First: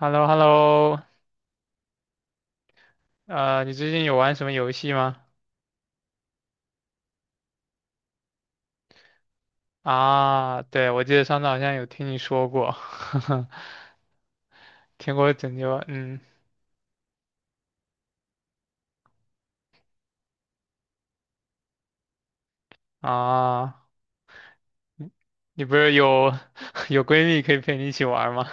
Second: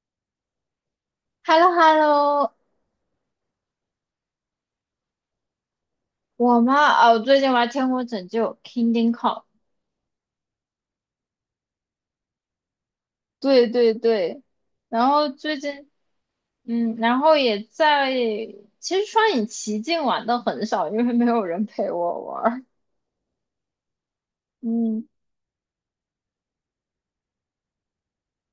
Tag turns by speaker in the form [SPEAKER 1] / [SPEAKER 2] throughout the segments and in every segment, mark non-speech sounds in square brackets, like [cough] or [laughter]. [SPEAKER 1] h e l l o h e l l o
[SPEAKER 2] h e l l o h e l l o
[SPEAKER 1] 你最近有玩什么游戏吗？
[SPEAKER 2] 我妈哦，最近玩《天国拯救》（Kingdom Come），
[SPEAKER 1] 啊，对，我记得上次好像有听你说过，[laughs]
[SPEAKER 2] 对对对，然
[SPEAKER 1] 天
[SPEAKER 2] 后
[SPEAKER 1] 国拯
[SPEAKER 2] 最
[SPEAKER 1] 救，
[SPEAKER 2] 近
[SPEAKER 1] 嗯，
[SPEAKER 2] 然后也在，其实双影奇境玩的很少，因为没有人陪我玩儿。
[SPEAKER 1] 啊，
[SPEAKER 2] 嗯，
[SPEAKER 1] 你你不是有 [laughs] 有闺蜜可以陪你一起玩吗？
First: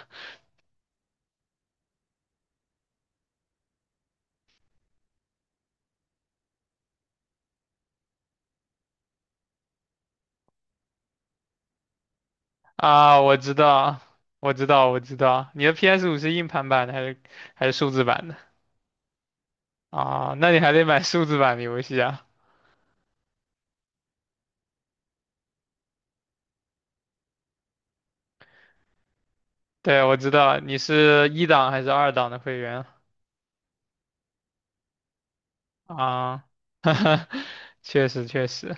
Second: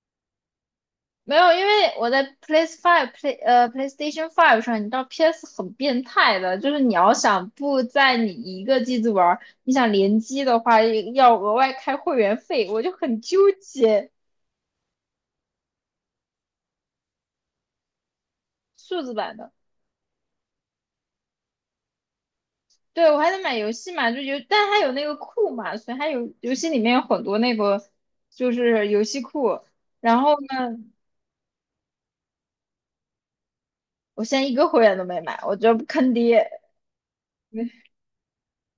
[SPEAKER 2] 没有，因为我在 PS l a Five、Play 呃 PlayStation 5 上，你知道 PS 很变态的，就是你要想不在你一个机子玩儿，你想联机的话，要额外开会员费，我就
[SPEAKER 1] 啊，
[SPEAKER 2] 很
[SPEAKER 1] 我
[SPEAKER 2] 纠
[SPEAKER 1] 知道，
[SPEAKER 2] 结。
[SPEAKER 1] 我知道，我知道，你的 PS5是硬盘版的还是数字版的？
[SPEAKER 2] 数字版的。
[SPEAKER 1] 啊，那你还得买数字版的游戏啊。
[SPEAKER 2] 对，我还得买游戏嘛，但它有那个库嘛，所以它有游戏里面有很多那个就是游戏库。
[SPEAKER 1] 对，我
[SPEAKER 2] 然
[SPEAKER 1] 知
[SPEAKER 2] 后
[SPEAKER 1] 道，你
[SPEAKER 2] 呢，
[SPEAKER 1] 是一档还是二档的会员
[SPEAKER 2] 我现在一个会员都没买，我觉得坑
[SPEAKER 1] 啊？
[SPEAKER 2] 爹，
[SPEAKER 1] [laughs] 哈哈，[laughs] 确实，确实。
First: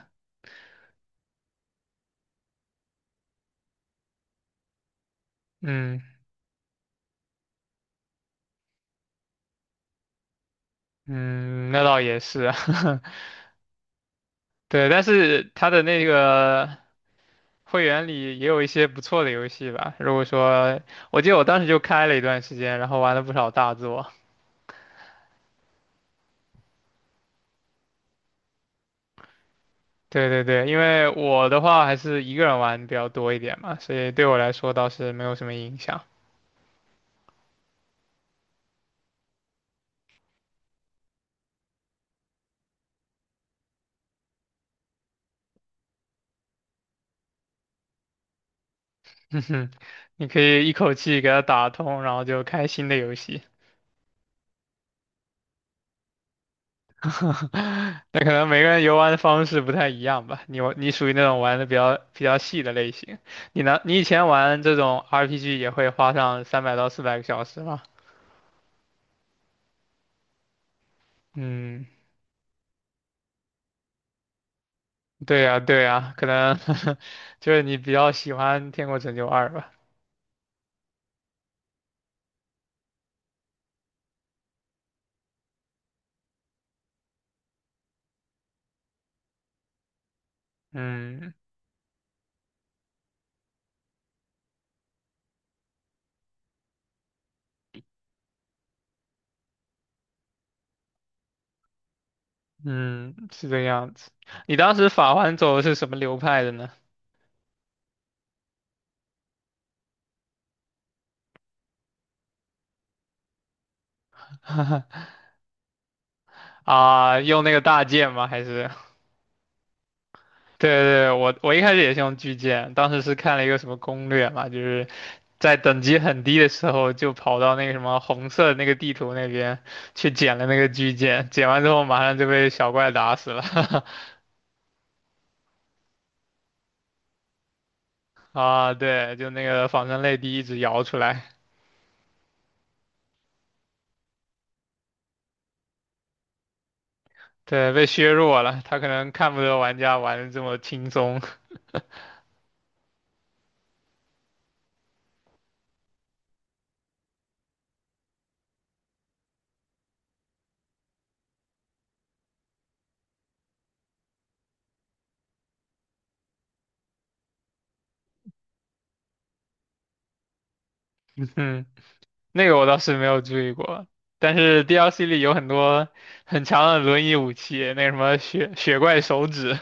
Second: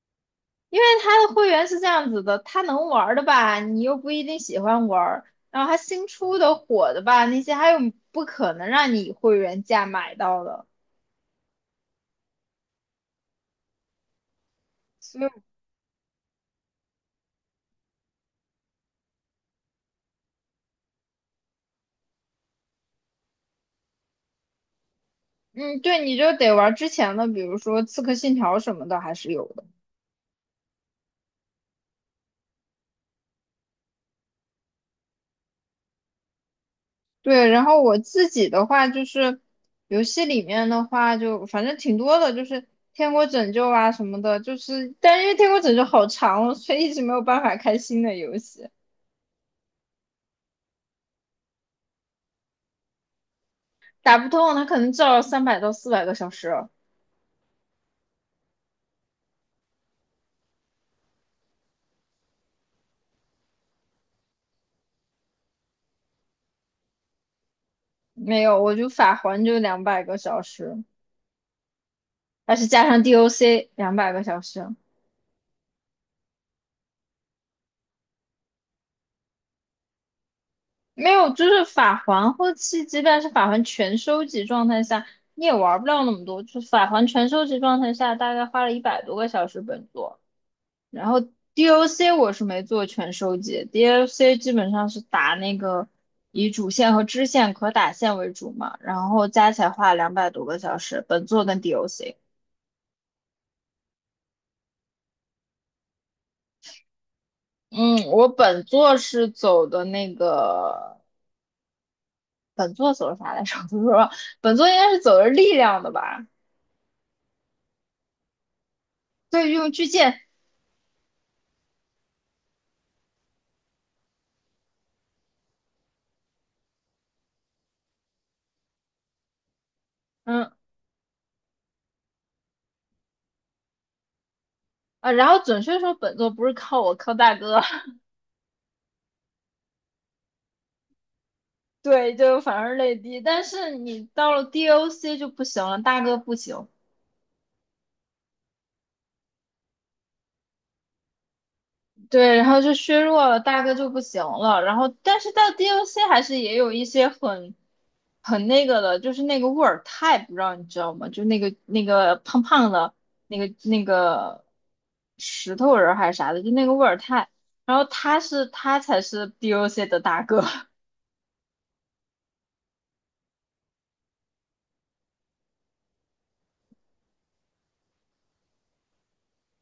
[SPEAKER 2] 因为它的会员是这样子的，它能玩儿的吧，你又不一定喜欢玩儿，然后它
[SPEAKER 1] 嗯，
[SPEAKER 2] 新出的火的吧，那些还有不可能让你以会员价买到的，
[SPEAKER 1] 嗯，那倒也是啊，[laughs] 对，但
[SPEAKER 2] 所以
[SPEAKER 1] 是它的那个会员里也有一些不错的游戏吧。如果说，我记得我当时就开了一段时间，然后玩了不少大作。
[SPEAKER 2] 嗯，对，你就得玩儿之前的，比如说《刺客信条》什么的，还是有的。
[SPEAKER 1] 对对对，因为我的话还是一个人玩比较多一点嘛，所以对我来说倒是没有什么影响。
[SPEAKER 2] 对，然后我自己的话就是游戏里面的话就反正挺多的，就是《天国拯救》啊什么的，就是但是因为《天国拯救》好长哦所以一直没有办法开新的游戏，
[SPEAKER 1] [laughs] 哼哼，你可以一口气给它打通，然后就开新的游戏。
[SPEAKER 2] 打不通，它可能至少300到400个小时，
[SPEAKER 1] [laughs] 那可能每个人游玩的方式不太一样吧。你属于那种玩的比较细的类型，你呢？你以前玩这种 RPG 也会花上300到400个小时吗？
[SPEAKER 2] 没有，我就法环就两百个小时，
[SPEAKER 1] 嗯，
[SPEAKER 2] 但是加上 DOC 两百个小时，
[SPEAKER 1] 对呀，对呀，可能 [laughs] 就是你比较喜欢《天国拯救二》吧。
[SPEAKER 2] 没有，就是法环后期即便是法环全收集状态下，你也玩不了那么多，就是法环全收集状态下大概花了100多个小时本作。然后
[SPEAKER 1] 嗯
[SPEAKER 2] DOC 我是没做全收集，DOC 基本上是打那个以主线和支线可打线为主嘛，然后加起来花了200多个小时，本作跟 DOC。
[SPEAKER 1] 嗯，是这样子。你当时法环走的是什么流派的呢？
[SPEAKER 2] 嗯，我本作是走的那个，本作走的啥来着？[laughs] 我不知道，本作应该是
[SPEAKER 1] [laughs]
[SPEAKER 2] 走的力量的吧？
[SPEAKER 1] 啊，用那个大剑吗？还是？[laughs]
[SPEAKER 2] 对，用巨剑，
[SPEAKER 1] 对对，我一开始也是用巨剑，当时是看了一个什么攻略嘛，就是在等级很低的时候，就跑到那个什么红色的那个地图那边去捡了
[SPEAKER 2] 嗯
[SPEAKER 1] 那个巨剑，捡完之后马上就被小怪打死了。[laughs]
[SPEAKER 2] 啊，然后准确说本作不是靠我，靠大哥。
[SPEAKER 1] 啊，对，就那个仿生泪滴一直摇出来，
[SPEAKER 2] [laughs] 对，就反而泪滴，但是你到了 DOC 就不行了，大哥不行。
[SPEAKER 1] 对，被削弱了。他可能看不得玩家玩的这么轻松，
[SPEAKER 2] 对，然后就削弱了，大哥就不行了。然后，但是到 d o c 还是也有一些很那个的，就是那个沃尔泰，不知道你知道吗？就那个胖胖的那个石头人儿还是啥的，就那个沃尔泰。然后他才是 d o c 的大哥，[laughs]
[SPEAKER 1] [laughs] 嗯，那个我倒是没有注意过。但是 DLC 里有很多很强的轮椅武器，那个什么雪雪怪手指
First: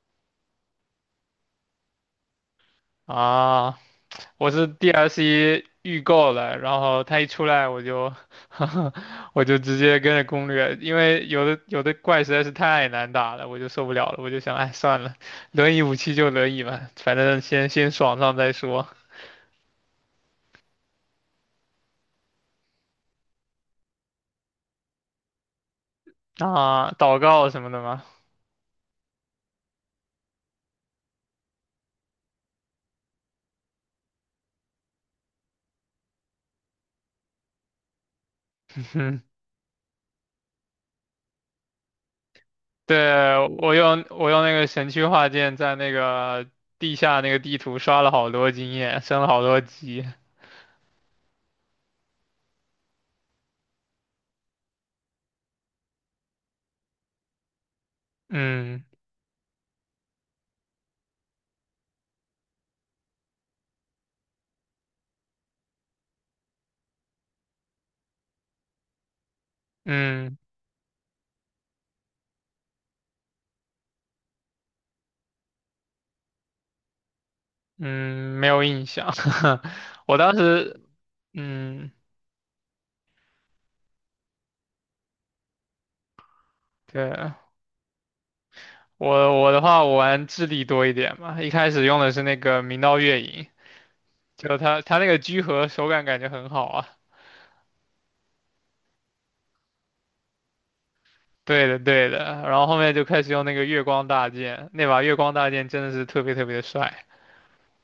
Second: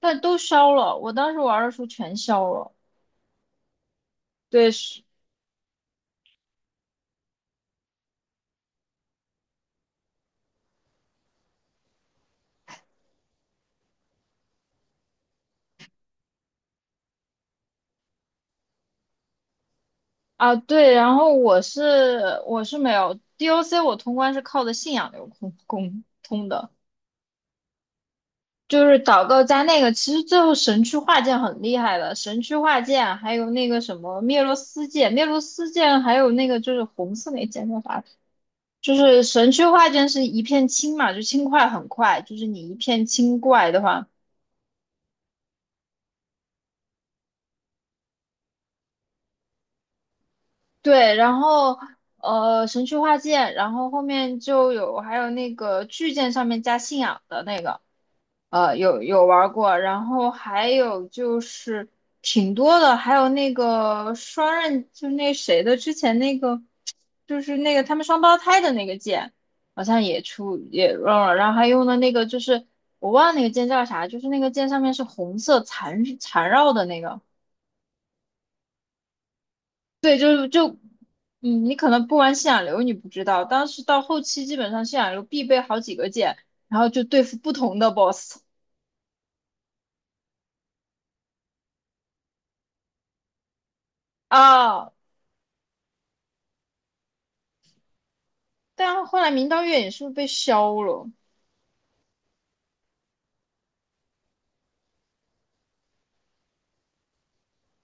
[SPEAKER 2] 但都消了。我当时玩的时候全消了。
[SPEAKER 1] 啊，我是
[SPEAKER 2] 对，是
[SPEAKER 1] DLC 预购了，然后它一出来我就 [laughs]，我就直接跟着攻略，因为有的怪实在是太难打了，我就受不了了，我就想，哎，算了，轮椅武器就轮椅吧，反正先爽上再说。
[SPEAKER 2] 啊，对。然后我是没有 d o c 我通关是靠的信仰流通通通的。
[SPEAKER 1] 啊，祷告什么的吗？
[SPEAKER 2] 就是祷告加那个，其实最后神区化剑很厉害的，神区化剑还有那个什么灭罗斯剑，灭罗斯剑还有那个就是红色那剑叫啥？
[SPEAKER 1] [laughs]
[SPEAKER 2] 就
[SPEAKER 1] 嗯，
[SPEAKER 2] 是神区化剑是一片青嘛，就青块很快，就是你一片
[SPEAKER 1] 对，
[SPEAKER 2] 青怪
[SPEAKER 1] 我
[SPEAKER 2] 的
[SPEAKER 1] 用
[SPEAKER 2] 话，
[SPEAKER 1] 我用那个神区画剑在那个地下那个地图刷了好多经验，升了好多级。
[SPEAKER 2] 对，然后神区化剑，然后后面就有还有那个巨剑上面加信仰的那个。
[SPEAKER 1] 嗯
[SPEAKER 2] 有玩过，然后还有就是挺多的，还有那个双刃，就那谁的之前那个，就是那个他们双胞胎的那个剑，好像也
[SPEAKER 1] 嗯
[SPEAKER 2] 出也用了，然后还用的那个就是我忘了那个剑叫啥，就是那个剑上面是红色缠绕的那个，
[SPEAKER 1] 嗯，没有印象。[laughs] 我
[SPEAKER 2] 对，
[SPEAKER 1] 当
[SPEAKER 2] 就就
[SPEAKER 1] 时
[SPEAKER 2] 嗯，你
[SPEAKER 1] 嗯，
[SPEAKER 2] 可能不玩信仰流你不知道，当时到后期基本上信仰流必备好几个剑，然后就对
[SPEAKER 1] 对，
[SPEAKER 2] 付不同的 BOSS
[SPEAKER 1] 我的话，我玩智力多一点嘛，一开始用的是那个明道月影，就他
[SPEAKER 2] 啊。
[SPEAKER 1] 他那个居合手感感觉很好啊。
[SPEAKER 2] 但后来明道月影是不是被削了？
[SPEAKER 1] 对的对的，然后后面就开始用那个月光大剑，那把月光大剑真的是特别特别的帅。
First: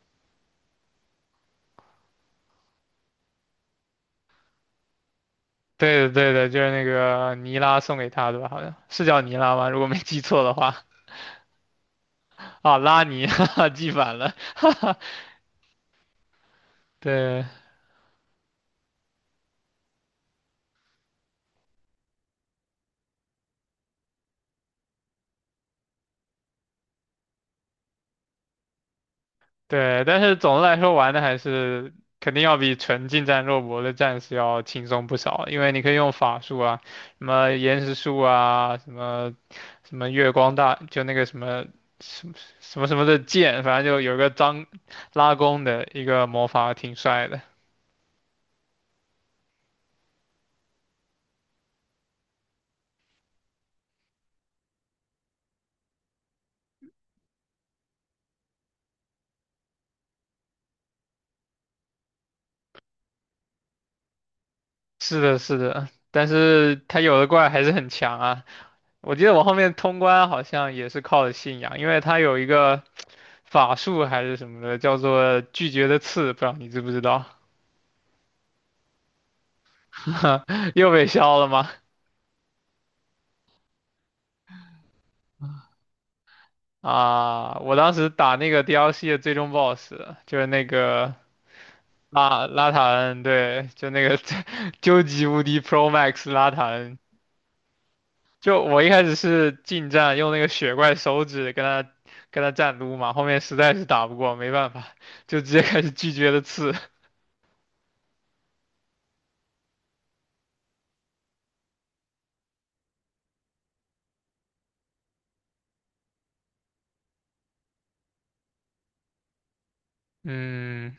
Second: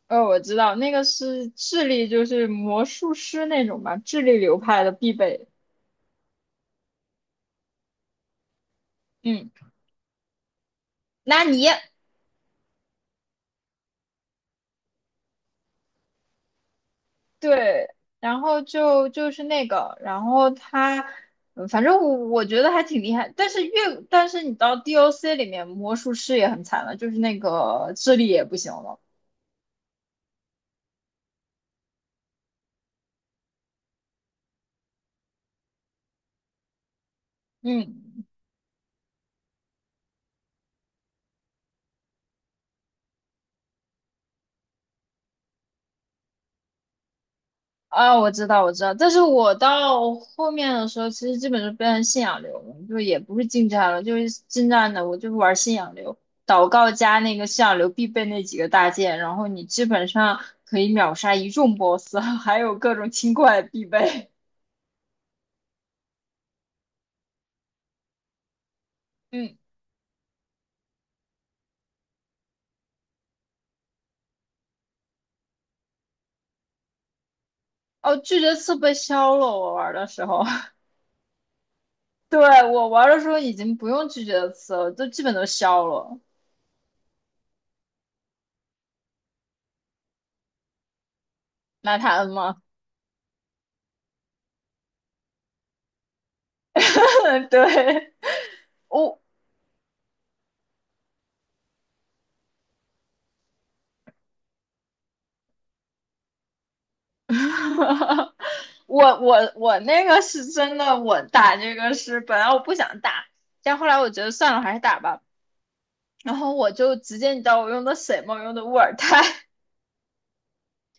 [SPEAKER 2] 哦，我知道那个是智力，就是魔术师那种吧，智力流派的必备。
[SPEAKER 1] 对的对的，就是那个尼拉送给他的吧，好像是叫尼
[SPEAKER 2] 嗯，
[SPEAKER 1] 拉吗？如果没记错的话，
[SPEAKER 2] 纳尼？
[SPEAKER 1] 啊，拉尼，[laughs] 哈哈，记反了，[laughs] 哈哈，对。
[SPEAKER 2] 对，然后就是那个，然后他，嗯反正我觉得还挺厉害。但是你到 DOC 里面，魔术师也很惨了，就是那个智力也不行了。
[SPEAKER 1] 对，但是总的来说玩的还是肯定要比纯近战肉搏的战士要轻松不少，因为你可以用法术啊，什么岩石术
[SPEAKER 2] 嗯。
[SPEAKER 1] 啊，什么什么月光大，就那个什么什么什么什么的剑，反正就有一个张拉弓的一个魔法挺帅的。
[SPEAKER 2] 啊，我知道，我知道，但是我到后面的时候，其实基本就变成信仰流了，就也不是近战了，就是近战的，我就是玩信仰流，祷告加那个信仰流必备那几个大件，然后你基本上可以秒杀一众 BOSS，[laughs] 还有各种清怪必备。
[SPEAKER 1] 是的，是的，但是他有的怪还是很强啊。我记
[SPEAKER 2] [laughs]
[SPEAKER 1] 得我后
[SPEAKER 2] 嗯，
[SPEAKER 1] 面通关好像也是靠的信仰，因为他有一个法术还是什么的，叫做拒绝的刺，不知道你知不知道。
[SPEAKER 2] 哦，拒绝刺被消了，我玩的时
[SPEAKER 1] [laughs]
[SPEAKER 2] 候，
[SPEAKER 1] 又被削了吗？
[SPEAKER 2] [laughs] 对，我玩的时候已经不用拒绝刺了，都基本都消了。
[SPEAKER 1] 啊，我当时打那个 DLC 的最终 BOSS，就是那个
[SPEAKER 2] 拿他恩
[SPEAKER 1] 拉
[SPEAKER 2] 吗？
[SPEAKER 1] 拉塔恩，对，就那个 [laughs] 究极无敌 Pro Max 拉塔恩。
[SPEAKER 2] [laughs] 对，
[SPEAKER 1] 就我一开始
[SPEAKER 2] 我
[SPEAKER 1] 是近战，用那个雪怪手指跟他战撸嘛，后面实在是打不过，没办法，就直接开始拒绝的刺。
[SPEAKER 2] [laughs] 我那个是真的，我打这个是本来我不想打，但后来我觉得算了，还是打吧。然后我就直接，你知道我用的什么？我用的沃尔泰，
[SPEAKER 1] 嗯，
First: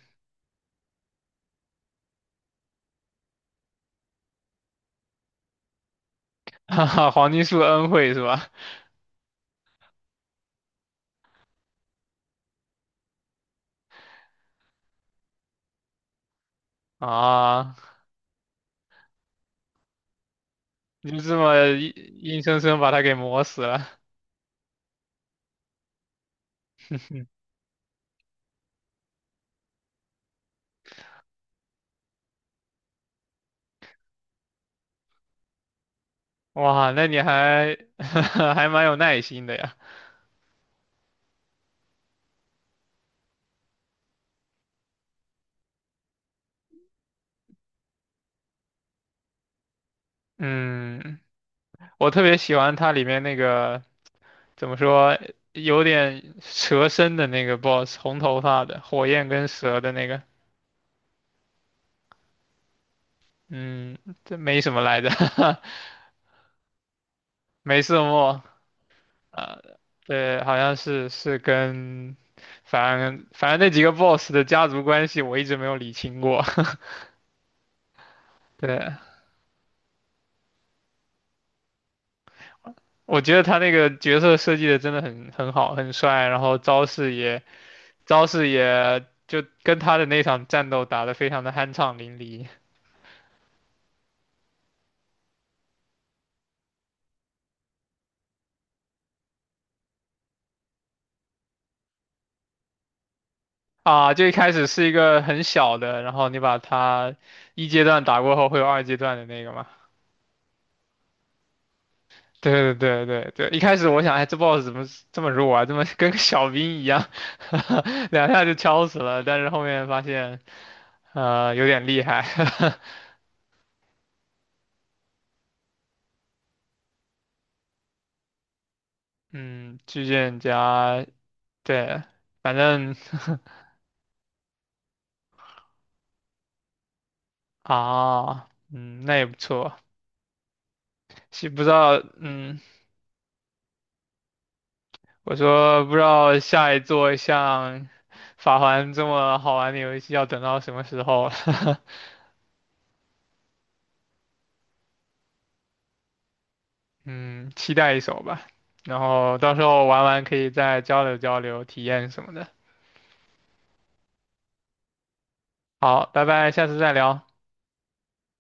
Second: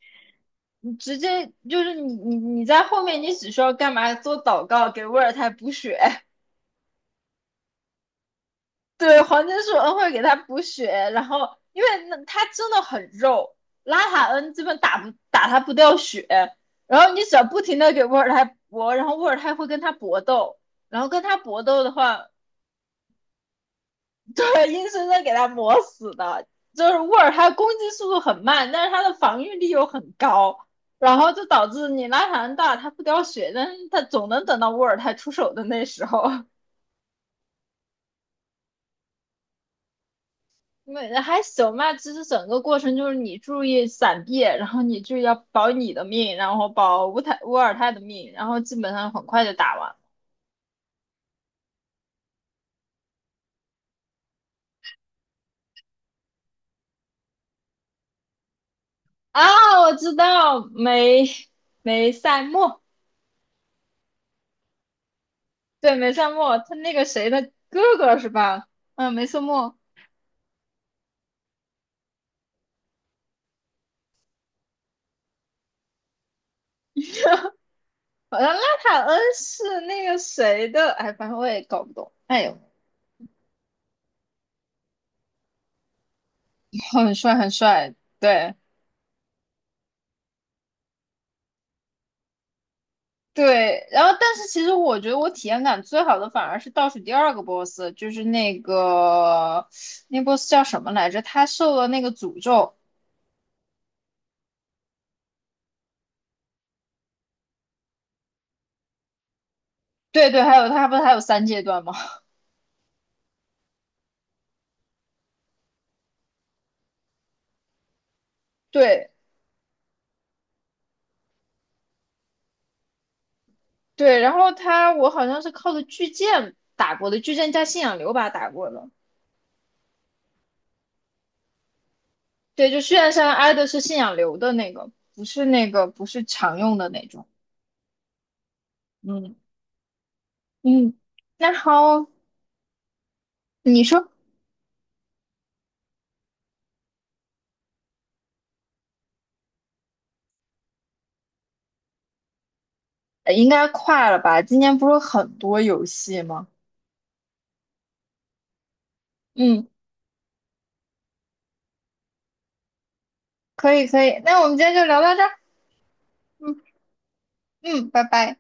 [SPEAKER 2] 你直接就是你在后面，你只需要干嘛？做祷告，给沃尔泰补血。
[SPEAKER 1] [laughs] 哈哈，黄金树恩惠是吧？
[SPEAKER 2] 对，黄金树恩会给他补血，然后因为那他真的很肉，拉塔恩基本打不打他不掉血，然后你只要不
[SPEAKER 1] 啊，
[SPEAKER 2] 停的给沃尔泰搏，然后沃尔泰会跟他搏斗，然后
[SPEAKER 1] 你就
[SPEAKER 2] 跟
[SPEAKER 1] 这
[SPEAKER 2] 他
[SPEAKER 1] 么
[SPEAKER 2] 搏斗的
[SPEAKER 1] 硬
[SPEAKER 2] 话，
[SPEAKER 1] 硬生生把他给磨死了。
[SPEAKER 2] 对，硬生生给他磨死的。就是沃尔泰攻击速度很慢，但是他的防御力又很高，然后就导致你拉塔恩大他不掉血，但是他总能等到沃尔泰出手的那时候。
[SPEAKER 1] 哇，那你还 [laughs] 还蛮有耐心的呀。
[SPEAKER 2] 没还行吧，其实整个过程就是你注意闪避，然后你就要保你的命，然后保乌尔泰的命，然后基本上很快就打完。
[SPEAKER 1] 嗯，我特别喜欢它里面那个怎么说，有点蛇身的那个 BOSS，红头发的，火焰跟蛇
[SPEAKER 2] 啊，
[SPEAKER 1] 的
[SPEAKER 2] 我
[SPEAKER 1] 那
[SPEAKER 2] 知
[SPEAKER 1] 个。
[SPEAKER 2] 道梅赛莫，
[SPEAKER 1] 嗯，这没什么来着，
[SPEAKER 2] 对梅赛莫，他那个谁的
[SPEAKER 1] [laughs]
[SPEAKER 2] 哥
[SPEAKER 1] 没瑟
[SPEAKER 2] 哥是
[SPEAKER 1] 莫。
[SPEAKER 2] 吧？嗯，梅赛
[SPEAKER 1] 啊，
[SPEAKER 2] 莫，
[SPEAKER 1] 对，好像是跟，反正那几个 BOSS 的家族关系我一直没有理清过。
[SPEAKER 2] 好像
[SPEAKER 1] [laughs]
[SPEAKER 2] 拉
[SPEAKER 1] 对，
[SPEAKER 2] 塔恩是那个谁的，哎，反正我也搞不懂。哎呦，
[SPEAKER 1] 我觉得他那个角色设计的真的很好，很帅，然后招式
[SPEAKER 2] 很帅
[SPEAKER 1] 也。
[SPEAKER 2] 很帅，
[SPEAKER 1] 招式
[SPEAKER 2] 对。
[SPEAKER 1] 也就跟他的那场战斗打得非常的酣畅淋漓
[SPEAKER 2] 对，然后但是其实我觉得我体验感最好的反而是倒数第二个 boss，就是那个那 boss 叫什么来着？他受了那个诅咒。
[SPEAKER 1] 啊！就一开始是一个很小的，然后你把他一阶段打过后会有二阶段的那个嘛。
[SPEAKER 2] 对对，还有他不是还有三阶段吗？
[SPEAKER 1] 对对对对对，一开始我想，哎，这 boss 怎么这么弱啊？这么跟个小兵一样，[laughs] 两下就
[SPEAKER 2] [laughs]
[SPEAKER 1] 敲死
[SPEAKER 2] 对
[SPEAKER 1] 了。但是后面发现，有点厉害。[laughs]
[SPEAKER 2] 对，然后他我好像是靠着巨剑打过的，巨剑加信仰流把他打过的。
[SPEAKER 1] 嗯，巨剑加对，反
[SPEAKER 2] 对，就
[SPEAKER 1] 正
[SPEAKER 2] 虽然山挨的是信仰流的那个，不是那个不是常用的那种。
[SPEAKER 1] [laughs] 啊，嗯，那也不
[SPEAKER 2] 嗯
[SPEAKER 1] 错。
[SPEAKER 2] 嗯，
[SPEAKER 1] 是
[SPEAKER 2] 那
[SPEAKER 1] 不知道，
[SPEAKER 2] 好，
[SPEAKER 1] 嗯。
[SPEAKER 2] 你说
[SPEAKER 1] 我说不知道下一座像《法环》这么好玩的游戏要等到什么时候了，
[SPEAKER 2] 应该快了吧？今年不是有很多游戏吗？
[SPEAKER 1] [laughs] 嗯，期待一手吧。然后到时
[SPEAKER 2] 嗯
[SPEAKER 1] 候玩完可以再交流交流体验什么的。
[SPEAKER 2] 可以可以，那我们今天就聊到这儿。
[SPEAKER 1] 好，拜拜，
[SPEAKER 2] 嗯
[SPEAKER 1] 下次再聊。
[SPEAKER 2] 嗯，拜拜。